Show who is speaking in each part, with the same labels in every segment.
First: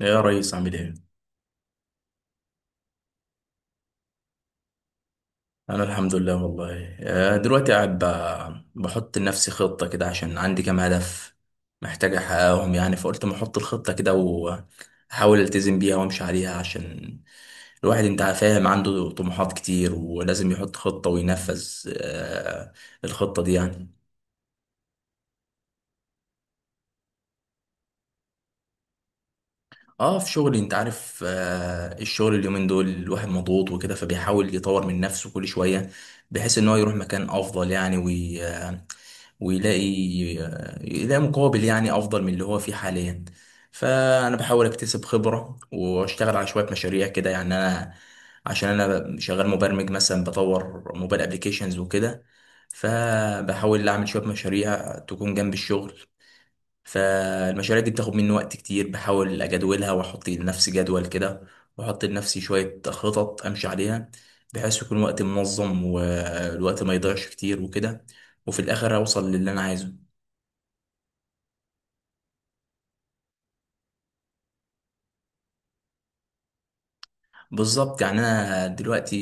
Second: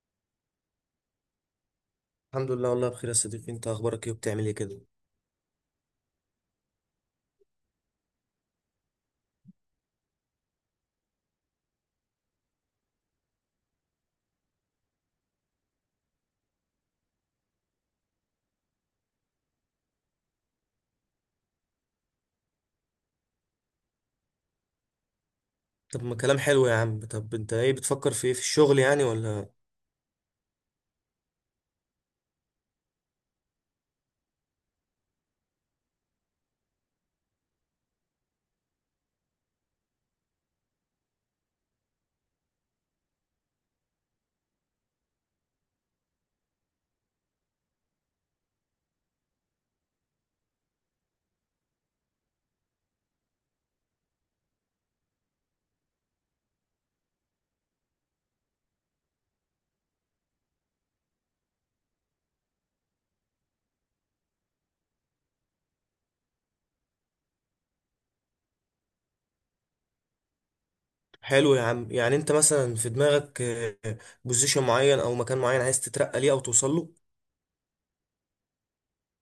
Speaker 1: يا ريس، عامل ايه؟
Speaker 2: الحمد لله، والله بخير يا صديقي. انت اخبارك ايه وبتعمل ايه كده؟
Speaker 1: انا الحمد لله والله. دلوقتي قاعد بحط لنفسي خطة كده عشان عندي كام هدف محتاج احققهم، يعني فقلت ما احط الخطة كده واحاول التزم بيها وامشي عليها عشان الواحد انت فاهم، عنده طموحات كتير ولازم يحط خطة وينفذ آه، الخطة دي يعني.
Speaker 2: طب ما كلام حلو يا عم. طب انت ايه بتفكر في ايه في الشغل يعني ولا؟
Speaker 1: اه في شغلي، انت عارف آه الشغل اليومين دول الواحد مضغوط وكده، فبيحاول يطور من نفسه كل شوية بحيث ان هو يروح مكان افضل يعني، وي آه، ويلاقي يلاقي مقابل يعني افضل من اللي هو فيه حاليا. فانا بحاول اكتسب خبرة واشتغل على شوية مشاريع كده يعني، انا عشان انا شغال مبرمج مثلا بطور موبايل ابليكيشنز وكده، فبحاول اعمل شوية مشاريع تكون جنب الشغل. فالمشاريع دي بتاخد مني وقت كتير، بحاول اجدولها واحط لنفسي جدول كده، واحط لنفسي شوية خطط امشي عليها بحيث يكون وقتي منظم والوقت ما يضيعش كتير وكده، وفي الاخر اوصل للي انا عايزه.
Speaker 2: حلو يا عم. يعني انت مثلا في دماغك بوزيشن معين او مكان معين عايز تترقى ليه او توصل له؟
Speaker 1: بالظبط، يعني انا دلوقتي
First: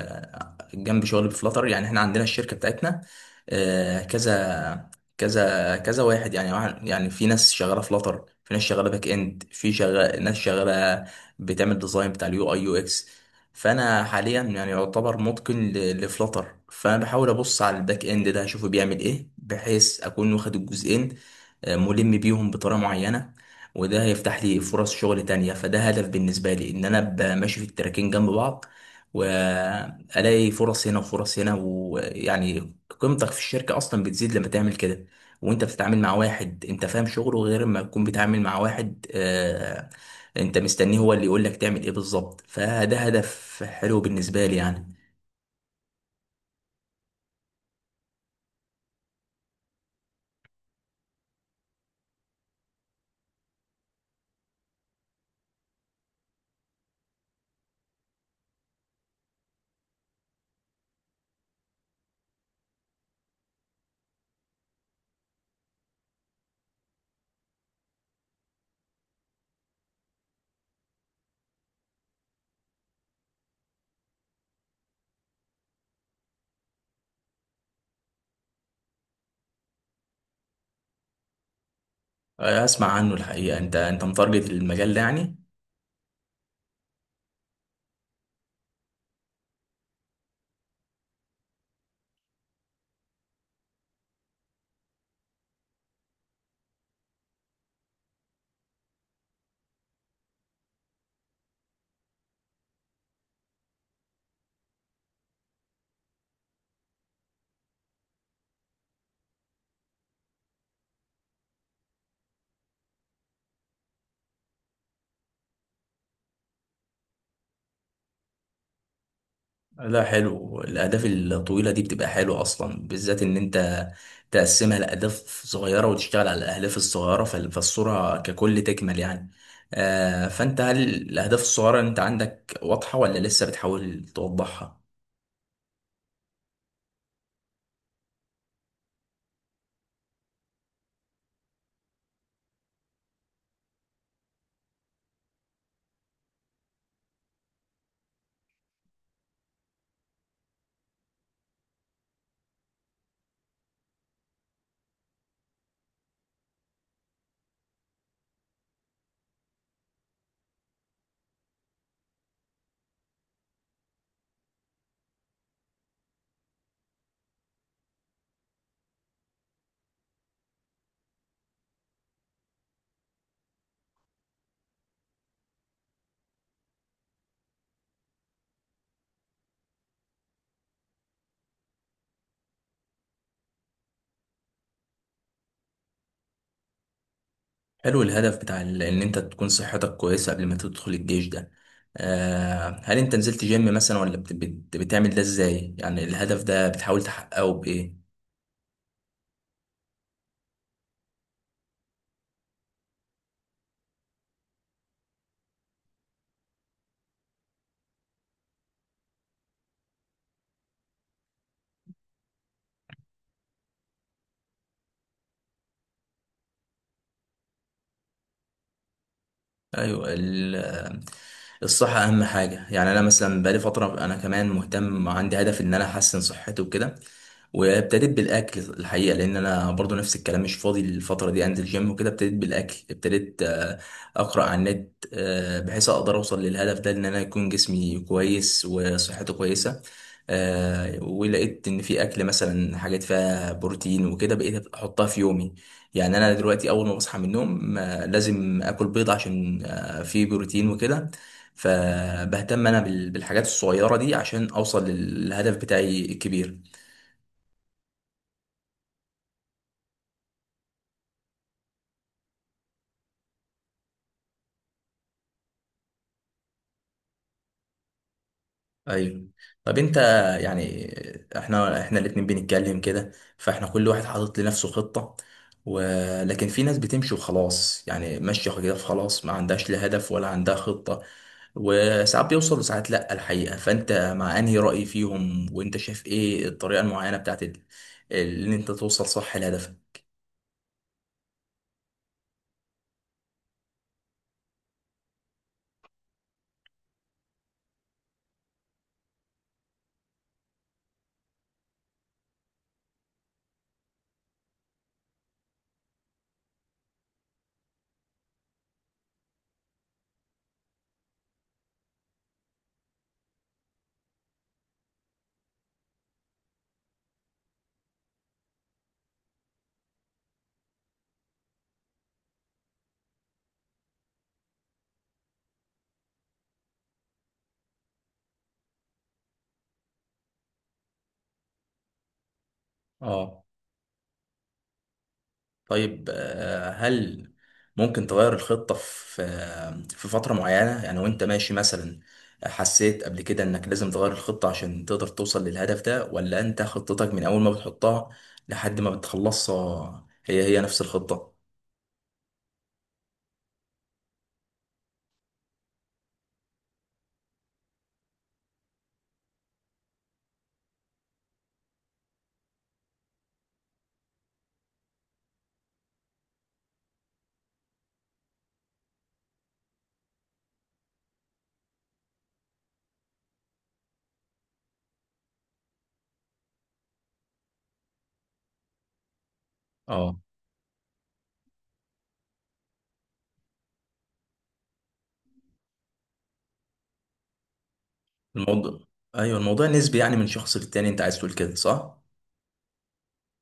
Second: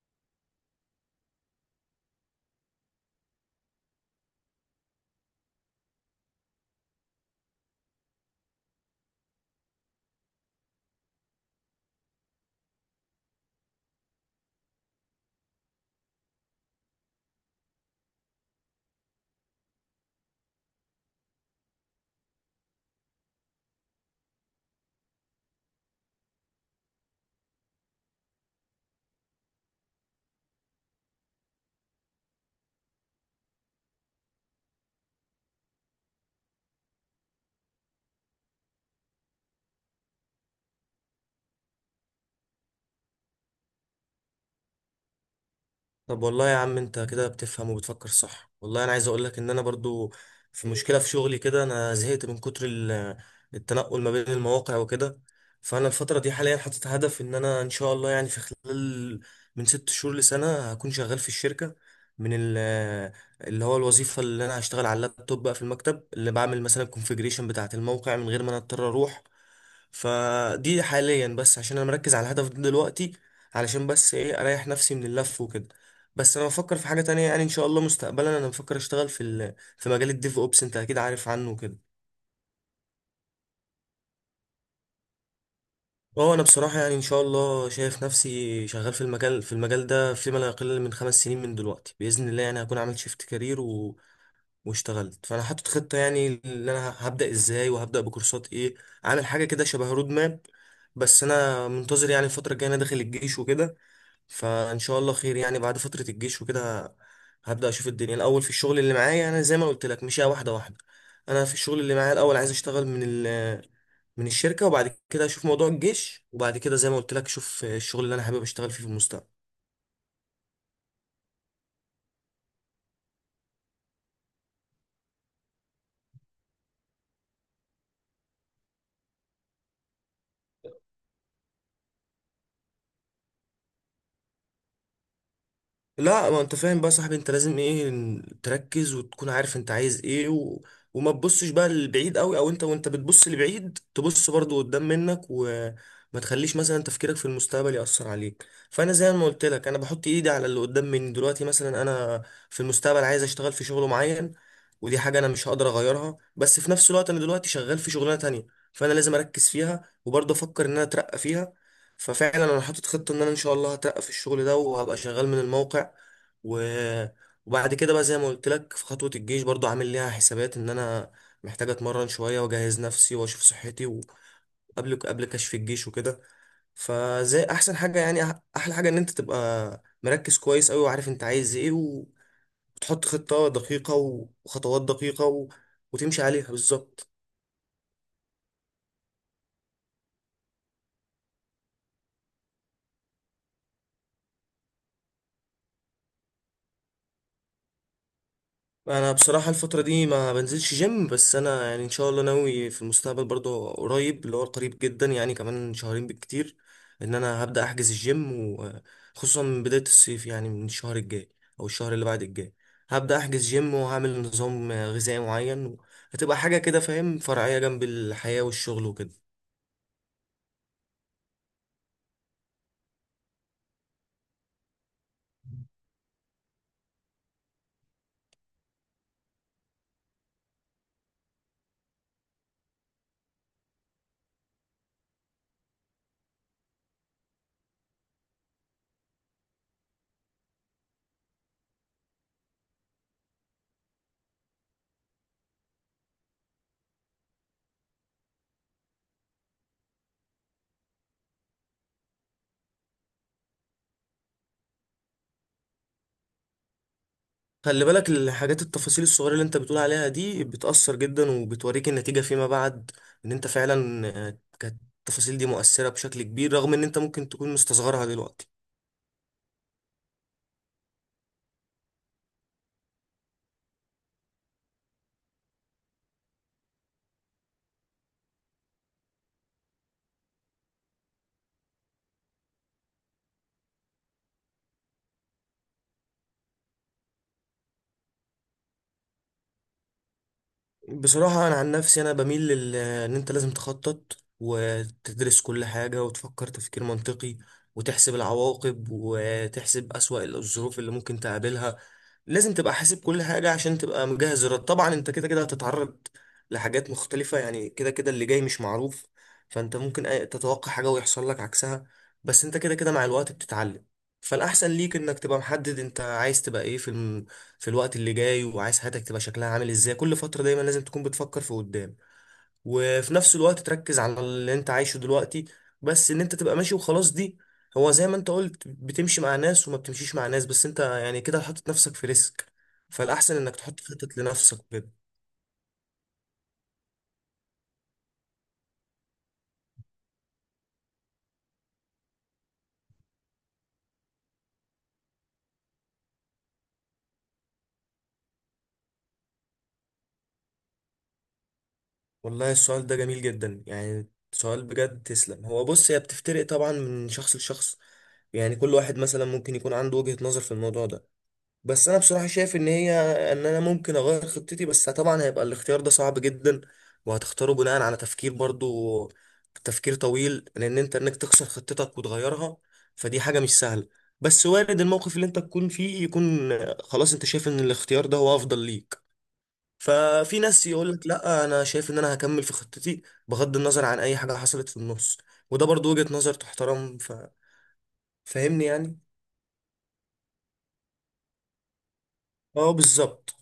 Speaker 1: جنب شغلي بفلاتر، يعني احنا عندنا الشركه بتاعتنا كذا كذا كذا واحد، يعني يعني في ناس شغاله فلاتر، في ناس شغاله باك اند، في شغال ناس شغاله بتعمل ديزاين بتاع اليو اي يو اكس. فانا حاليا يعني يعتبر متقن لفلاتر، فانا بحاول ابص على الباك اند ده اشوفه بيعمل ايه بحيث اكون واخد الجزئين ملم بيهم بطريقه معينه، وده هيفتح لي فرص شغل تانية. فده هدف بالنسبة لي، ان انا ابقى ماشي في التراكين جنب بعض والاقي فرص هنا وفرص هنا، ويعني قيمتك في الشركة اصلا بتزيد لما تعمل كده. وانت بتتعامل مع واحد انت فاهم شغله غير ما تكون بتتعامل مع واحد انت مستنيه هو اللي يقول لك تعمل ايه بالظبط. فده هدف حلو بالنسبة لي يعني.
Speaker 2: طب والله يا عم انت كده بتفهم وبتفكر صح. والله انا عايز اقول لك ان انا برضو في مشكلة في شغلي كده. انا زهقت من كتر التنقل ما بين المواقع وكده. فانا الفترة دي حاليا حاطط هدف ان انا ان شاء الله يعني في خلال من 6 شهور لسنة هكون شغال في الشركة، من ال- اللي هو الوظيفة اللي انا هشتغل على اللابتوب بقى في المكتب، اللي بعمل مثلا الكونفيجريشن بتاعة الموقع من غير ما انا اضطر اروح. فدي حاليا بس عشان انا مركز على الهدف ده دلوقتي، علشان بس ايه، اريح نفسي من اللف وكده. بس انا بفكر في حاجه تانية، يعني ان شاء الله مستقبلا انا بفكر اشتغل في في مجال الديف اوبس، انت اكيد عارف عنه كده.
Speaker 1: اسمع عنه الحقيقة. انت متارجت المجال ده يعني؟
Speaker 2: اه انا بصراحه يعني ان شاء الله شايف نفسي شغال في المجال ده فيما لا يقل من 5 سنين من دلوقتي باذن الله، يعني هكون عملت شيفت كارير واشتغلت. فانا حاطط خطه يعني اللي انا هبدا ازاي وهبدا بكورسات ايه، عامل حاجه كده شبه رود ماب. بس انا منتظر يعني الفتره الجايه انا داخل الجيش وكده، فان شاء الله خير. يعني بعد فتره الجيش وكده هبدا اشوف الدنيا الاول. في الشغل اللي معايا انا زي ما قلت لك مشيها واحده واحده. انا في الشغل اللي معايا الاول عايز اشتغل من ال من الشركه، وبعد كده اشوف موضوع الجيش، وبعد كده زي ما قلت لك اشوف الشغل اللي انا حابب اشتغل فيه في المستقبل.
Speaker 1: لا حلو، الأهداف الطويلة دي بتبقى حلوة أصلا، بالذات إن أنت تقسمها لأهداف صغيرة وتشتغل على الأهداف الصغيرة، فالصورة ككل تكمل يعني. فأنت هل الأهداف الصغيرة أنت عندك واضحة، ولا لسه بتحاول توضحها؟
Speaker 2: لا ما انت فاهم بقى يا صاحبي، انت لازم ايه، تركز وتكون عارف انت عايز ايه وما تبصش بقى لبعيد قوي، او انت وانت بتبص لبعيد تبص برضو قدام منك، وما تخليش مثلا تفكيرك في المستقبل يأثر عليك. فانا زي ما قلت لك انا بحط ايدي على اللي قدام مني دلوقتي. مثلا انا في المستقبل عايز اشتغل في شغل معين، ودي حاجة انا مش هقدر اغيرها، بس في نفس الوقت انا دلوقتي شغال في شغلانة تانية، فانا لازم اركز فيها وبرضه افكر ان انا اترقى فيها. ففعلا انا حاطط خطه ان انا ان شاء الله هترقى في الشغل ده وهبقى شغال من الموقع، و... وبعد كده بقى زي ما قلت لك في خطوه الجيش، برضو عامل ليها حسابات ان انا محتاج اتمرن شويه واجهز نفسي واشوف صحتي قبل كشف الجيش وكده. فزي احسن حاجه يعني احلى حاجه ان انت تبقى مركز كويس قوي وعارف انت عايز ايه وتحط خطه دقيقه وخطوات دقيقه وتمشي عليها بالظبط.
Speaker 1: حلو الهدف بتاع إن أنت تكون صحتك كويسة قبل ما تدخل الجيش ده. هل أنت نزلت جيم مثلا، ولا بتعمل ده إزاي؟ يعني الهدف ده بتحاول تحققه بإيه؟
Speaker 2: انا بصراحه الفتره دي ما بنزلش جيم، بس انا يعني ان شاء الله ناوي في المستقبل برضه قريب، اللي هو قريب جدا يعني كمان شهرين بالكتير ان انا هبدا احجز الجيم، وخصوصا من بدايه الصيف يعني من الشهر الجاي او الشهر اللي بعد الجاي هبدا احجز جيم وهعمل نظام غذائي معين. هتبقى حاجه كده فاهم فرعيه جنب الحياه والشغل وكده.
Speaker 1: ايوه الصحة اهم حاجة. يعني انا مثلا بقالي فترة، انا كمان مهتم، عندي هدف ان انا احسن صحتي وكده. وابتديت بالاكل الحقيقة، لان انا برضو نفس الكلام، مش فاضي الفترة دي انزل جيم وكده. ابتديت بالاكل، ابتديت اقرأ عن النت بحيث اقدر اوصل للهدف ده، ان انا يكون جسمي كويس وصحته كويسة. ولقيت ان في اكل مثلا حاجات فيها بروتين وكده، بقيت احطها في يومي. يعني انا دلوقتي اول ما بصحى من النوم لازم اكل بيض عشان فيه بروتين وكده. فبهتم انا بالحاجات الصغيره دي عشان اوصل للهدف بتاعي الكبير.
Speaker 2: خلي بالك، الحاجات التفاصيل الصغيرة اللي انت بتقول عليها دي بتأثر جدا وبتوريك النتيجة فيما بعد، ان انت فعلا كانت التفاصيل دي مؤثرة بشكل كبير رغم ان انت ممكن تكون مستصغرها دلوقتي.
Speaker 1: ايوه. طب انت يعني، احنا الاتنين بنتكلم كده، فاحنا كل واحد حاطط لنفسه خطه، ولكن في ناس بتمشي وخلاص، يعني ماشيه كده خلاص، ما عندهاش لا هدف ولا عندها خطه. وساعات بيوصل وساعات لا الحقيقه. فانت مع انهي راي فيهم، وانت شايف ايه الطريقه المعينه بتاعت اللي انت توصل صح لهدفك؟
Speaker 2: بصراحة أنا عن نفسي أنا بميل إن أنت لازم تخطط وتدرس كل حاجة وتفكر تفكير منطقي وتحسب العواقب وتحسب أسوأ الظروف اللي ممكن تقابلها. لازم تبقى حاسب كل حاجة عشان تبقى مجهز الرد. طبعا أنت كده كده هتتعرض لحاجات مختلفة، يعني كده كده اللي جاي مش معروف، فأنت ممكن تتوقع حاجة ويحصل لك عكسها، بس أنت كده كده مع الوقت بتتعلم. فالأحسن ليك إنك تبقى محدد أنت عايز تبقى إيه في في الوقت اللي جاي، وعايز حياتك تبقى شكلها عامل ازاي. كل فترة دايما لازم تكون بتفكر في قدام، وفي نفس الوقت تركز على اللي انت عايشه دلوقتي. بس ان انت تبقى ماشي وخلاص دي، هو زي ما انت قلت، بتمشي مع ناس وما بتمشيش مع ناس، بس انت يعني كده حاطط نفسك في ريسك، فالأحسن
Speaker 1: اه.
Speaker 2: انك تحط خطط لنفسك كده.
Speaker 1: طيب هل ممكن تغير الخطة في في فترة معينة؟ يعني وانت ماشي مثلا، حسيت قبل كده انك لازم تغير الخطة عشان تقدر توصل للهدف ده، ولا انت خطتك من اول ما بتحطها لحد ما بتخلصها هي هي نفس الخطة؟
Speaker 2: والله السؤال ده جميل جدا، يعني سؤال بجد تسلم. هو بص، هي بتفترق طبعا من شخص لشخص، يعني كل واحد مثلا ممكن يكون عنده وجهة نظر في الموضوع ده. بس انا بصراحه شايف ان هي، ان انا ممكن اغير خطتي، بس طبعا هيبقى الاختيار ده صعب جدا، وهتختاره بناء على تفكير برضو، تفكير طويل، لان انت انك تخسر خطتك وتغيرها فدي حاجه مش سهله. بس وارد الموقف اللي انت تكون فيه يكون خلاص انت شايف ان الاختيار ده هو افضل ليك.
Speaker 1: اه
Speaker 2: ففي ناس يقول لك لا انا شايف ان انا هكمل في خطتي بغض النظر عن اي حاجه حصلت في النص، وده برضو وجهه نظر تحترم. فاهمني
Speaker 1: الموضوع.
Speaker 2: يعني.
Speaker 1: ايوه الموضوع نسبي، يعني من شخص للتاني، انت عايز تقول كده صح؟
Speaker 2: اه بالظبط.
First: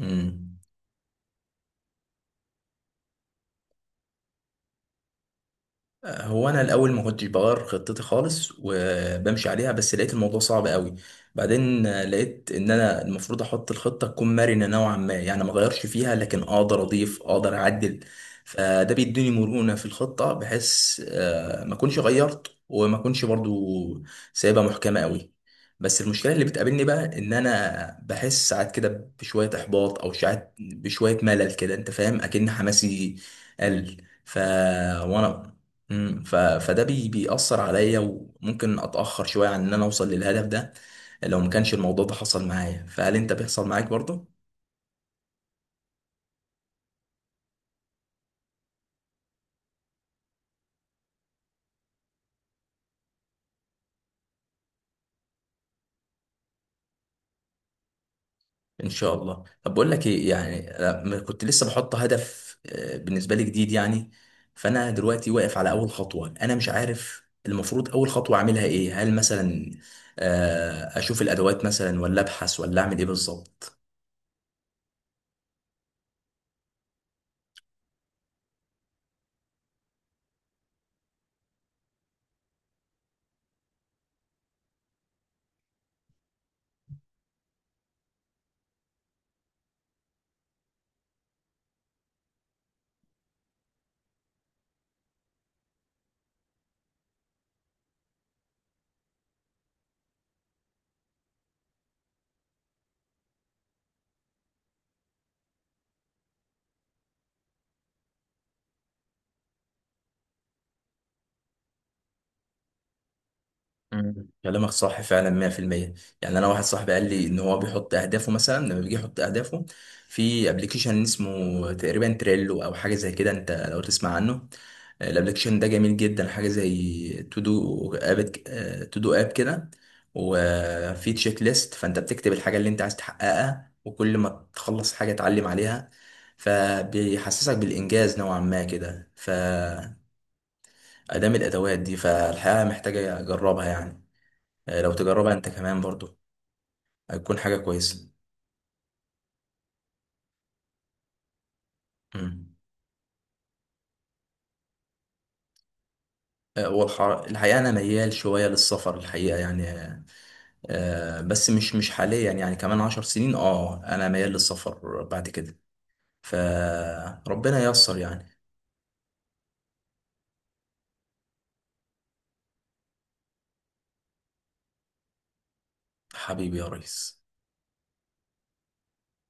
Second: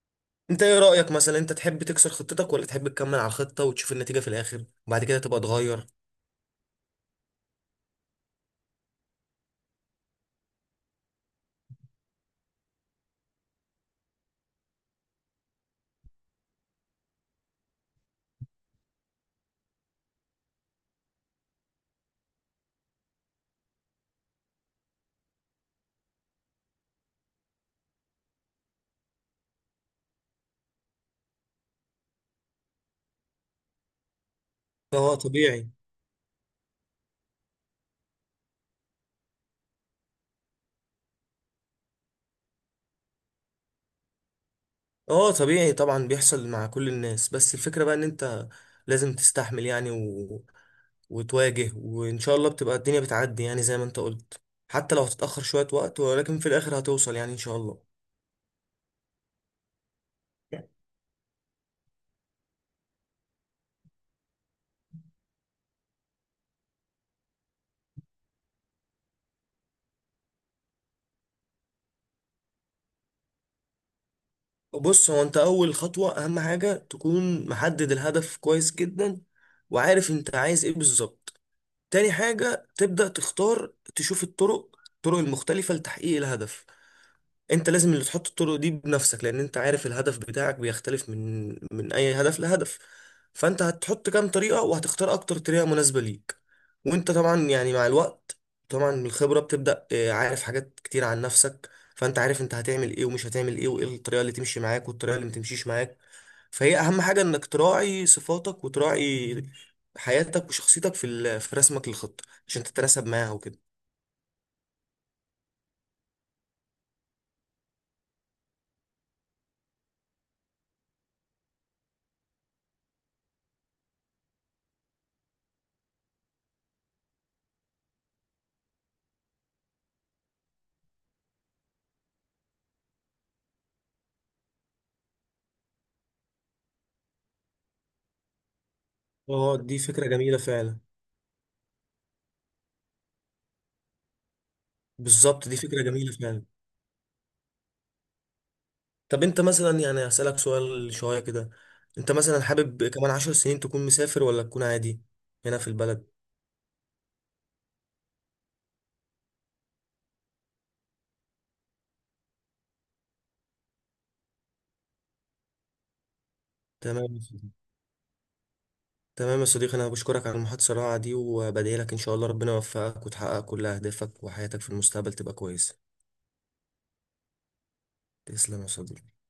Speaker 1: امم.
Speaker 2: انت ايه رأيك، مثلا انت تحب تكسر خطتك، ولا تحب تكمل على الخطة وتشوف النتيجة في الآخر وبعد كده تبقى تغير؟
Speaker 1: هو انا الاول ما كنتش بغير خطتي خالص وبمشي عليها، بس لقيت الموضوع صعب قوي. بعدين لقيت ان انا المفروض احط الخطه تكون مرنه نوعا ما، يعني ما اغيرش فيها لكن اقدر اضيف، اقدر اعدل. فده بيديني مرونه في الخطه، بحيث ما اكونش غيرت وما اكونش برضو سايبها محكمه قوي. بس المشكله اللي بتقابلني بقى، ان انا بحس ساعات كده بشويه احباط، او ساعات بشويه ملل كده، انت فاهم، اكن حماسي قل. ف
Speaker 2: اه
Speaker 1: وانا
Speaker 2: طبيعي.
Speaker 1: بيأثر عليا، وممكن اتأخر شوية عن ان انا اوصل للهدف ده. لو ما كانش الموضوع ده حصل معايا، فهل انت بيحصل معاك برضه؟
Speaker 2: اه طبيعي، طبعا بيحصل مع كل الناس. بس الفكرة بقى ان انت لازم تستحمل يعني وتواجه، وان شاء الله بتبقى الدنيا بتعدي يعني زي ما انت قلت، حتى لو هتتأخر شوية وقت ولكن في الآخر هتوصل يعني ان شاء الله.
Speaker 1: ان شاء الله. طب بقول لك ايه، يعني لما كنت لسه بحط هدف بالنسبة لي جديد يعني، فانا دلوقتي واقف على اول خطوة، انا مش عارف المفروض اول خطوة اعملها ايه. هل مثلا اشوف الادوات مثلا، ولا ابحث، ولا اعمل ايه بالظبط؟
Speaker 2: بص، هو انت اول خطوة اهم حاجة تكون محدد الهدف كويس جدا وعارف انت عايز ايه بالظبط. تاني حاجة تبدأ تختار تشوف الطرق، الطرق المختلفة لتحقيق الهدف. انت لازم اللي تحط الطرق دي بنفسك، لان انت عارف الهدف بتاعك بيختلف من اي هدف لهدف. فانت هتحط كام طريقة وهتختار اكتر طريقة مناسبة ليك. وانت طبعا يعني مع الوقت، طبعا من الخبرة بتبدأ عارف حاجات كتير عن نفسك، فانت عارف انت هتعمل ايه ومش هتعمل ايه وايه الطريقة اللي تمشي معاك والطريقة اللي متمشيش معاك. فهي اهم حاجة انك تراعي صفاتك وتراعي حياتك وشخصيتك في في رسمك للخطة عشان تتناسب معاها وكده.
Speaker 1: مم. كلامك صح فعلا 100%. يعني انا واحد صاحبي قال لي ان هو بيحط اهدافه، مثلا لما بيجي يحط اهدافه في ابلكيشن اسمه تقريبا تريلو، او حاجه زي كده، انت لو تسمع عنه. الابلكيشن ده جميل جدا، حاجه زي تو دو اب، تو دو اب كده، وفي تشيك ليست. فانت بتكتب الحاجه اللي انت عايز تحققها، وكل ما تخلص حاجه تعلم عليها، فبيحسسك بالانجاز نوعا ما كده.
Speaker 2: اه دي
Speaker 1: فادام
Speaker 2: فكرة جميلة فعلا.
Speaker 1: الادوات دي، فالحقيقه محتاجه اجربها يعني. لو تجربها انت
Speaker 2: بالظبط، دي
Speaker 1: كمان
Speaker 2: فكرة جميلة
Speaker 1: برضو
Speaker 2: فعلا.
Speaker 1: هتكون حاجة كويسة.
Speaker 2: طب انت مثلا يعني هسألك سؤال شوية كده. انت مثلا
Speaker 1: مم.
Speaker 2: حابب كمان 10 سنين تكون مسافر ولا تكون عادي هنا في البلد؟
Speaker 1: الحقيقة أنا ميال شوية للسفر، الحقيقة يعني بس مش حاليا، يعني كمان عشر سنين اه، أنا ميال للسفر بعد كده،
Speaker 2: تمام يا
Speaker 1: فربنا
Speaker 2: صديقي.
Speaker 1: ييسر يعني.
Speaker 2: تمام يا صديقي، انا بشكرك على المحادثة الرائعة دي، وبدعي لك ان شاء الله ربنا يوفقك وتحقق كل اهدافك وحياتك في المستقبل تبقى كويسة.
Speaker 1: حبيبي يا ريس.
Speaker 2: تسلم يا صديقي.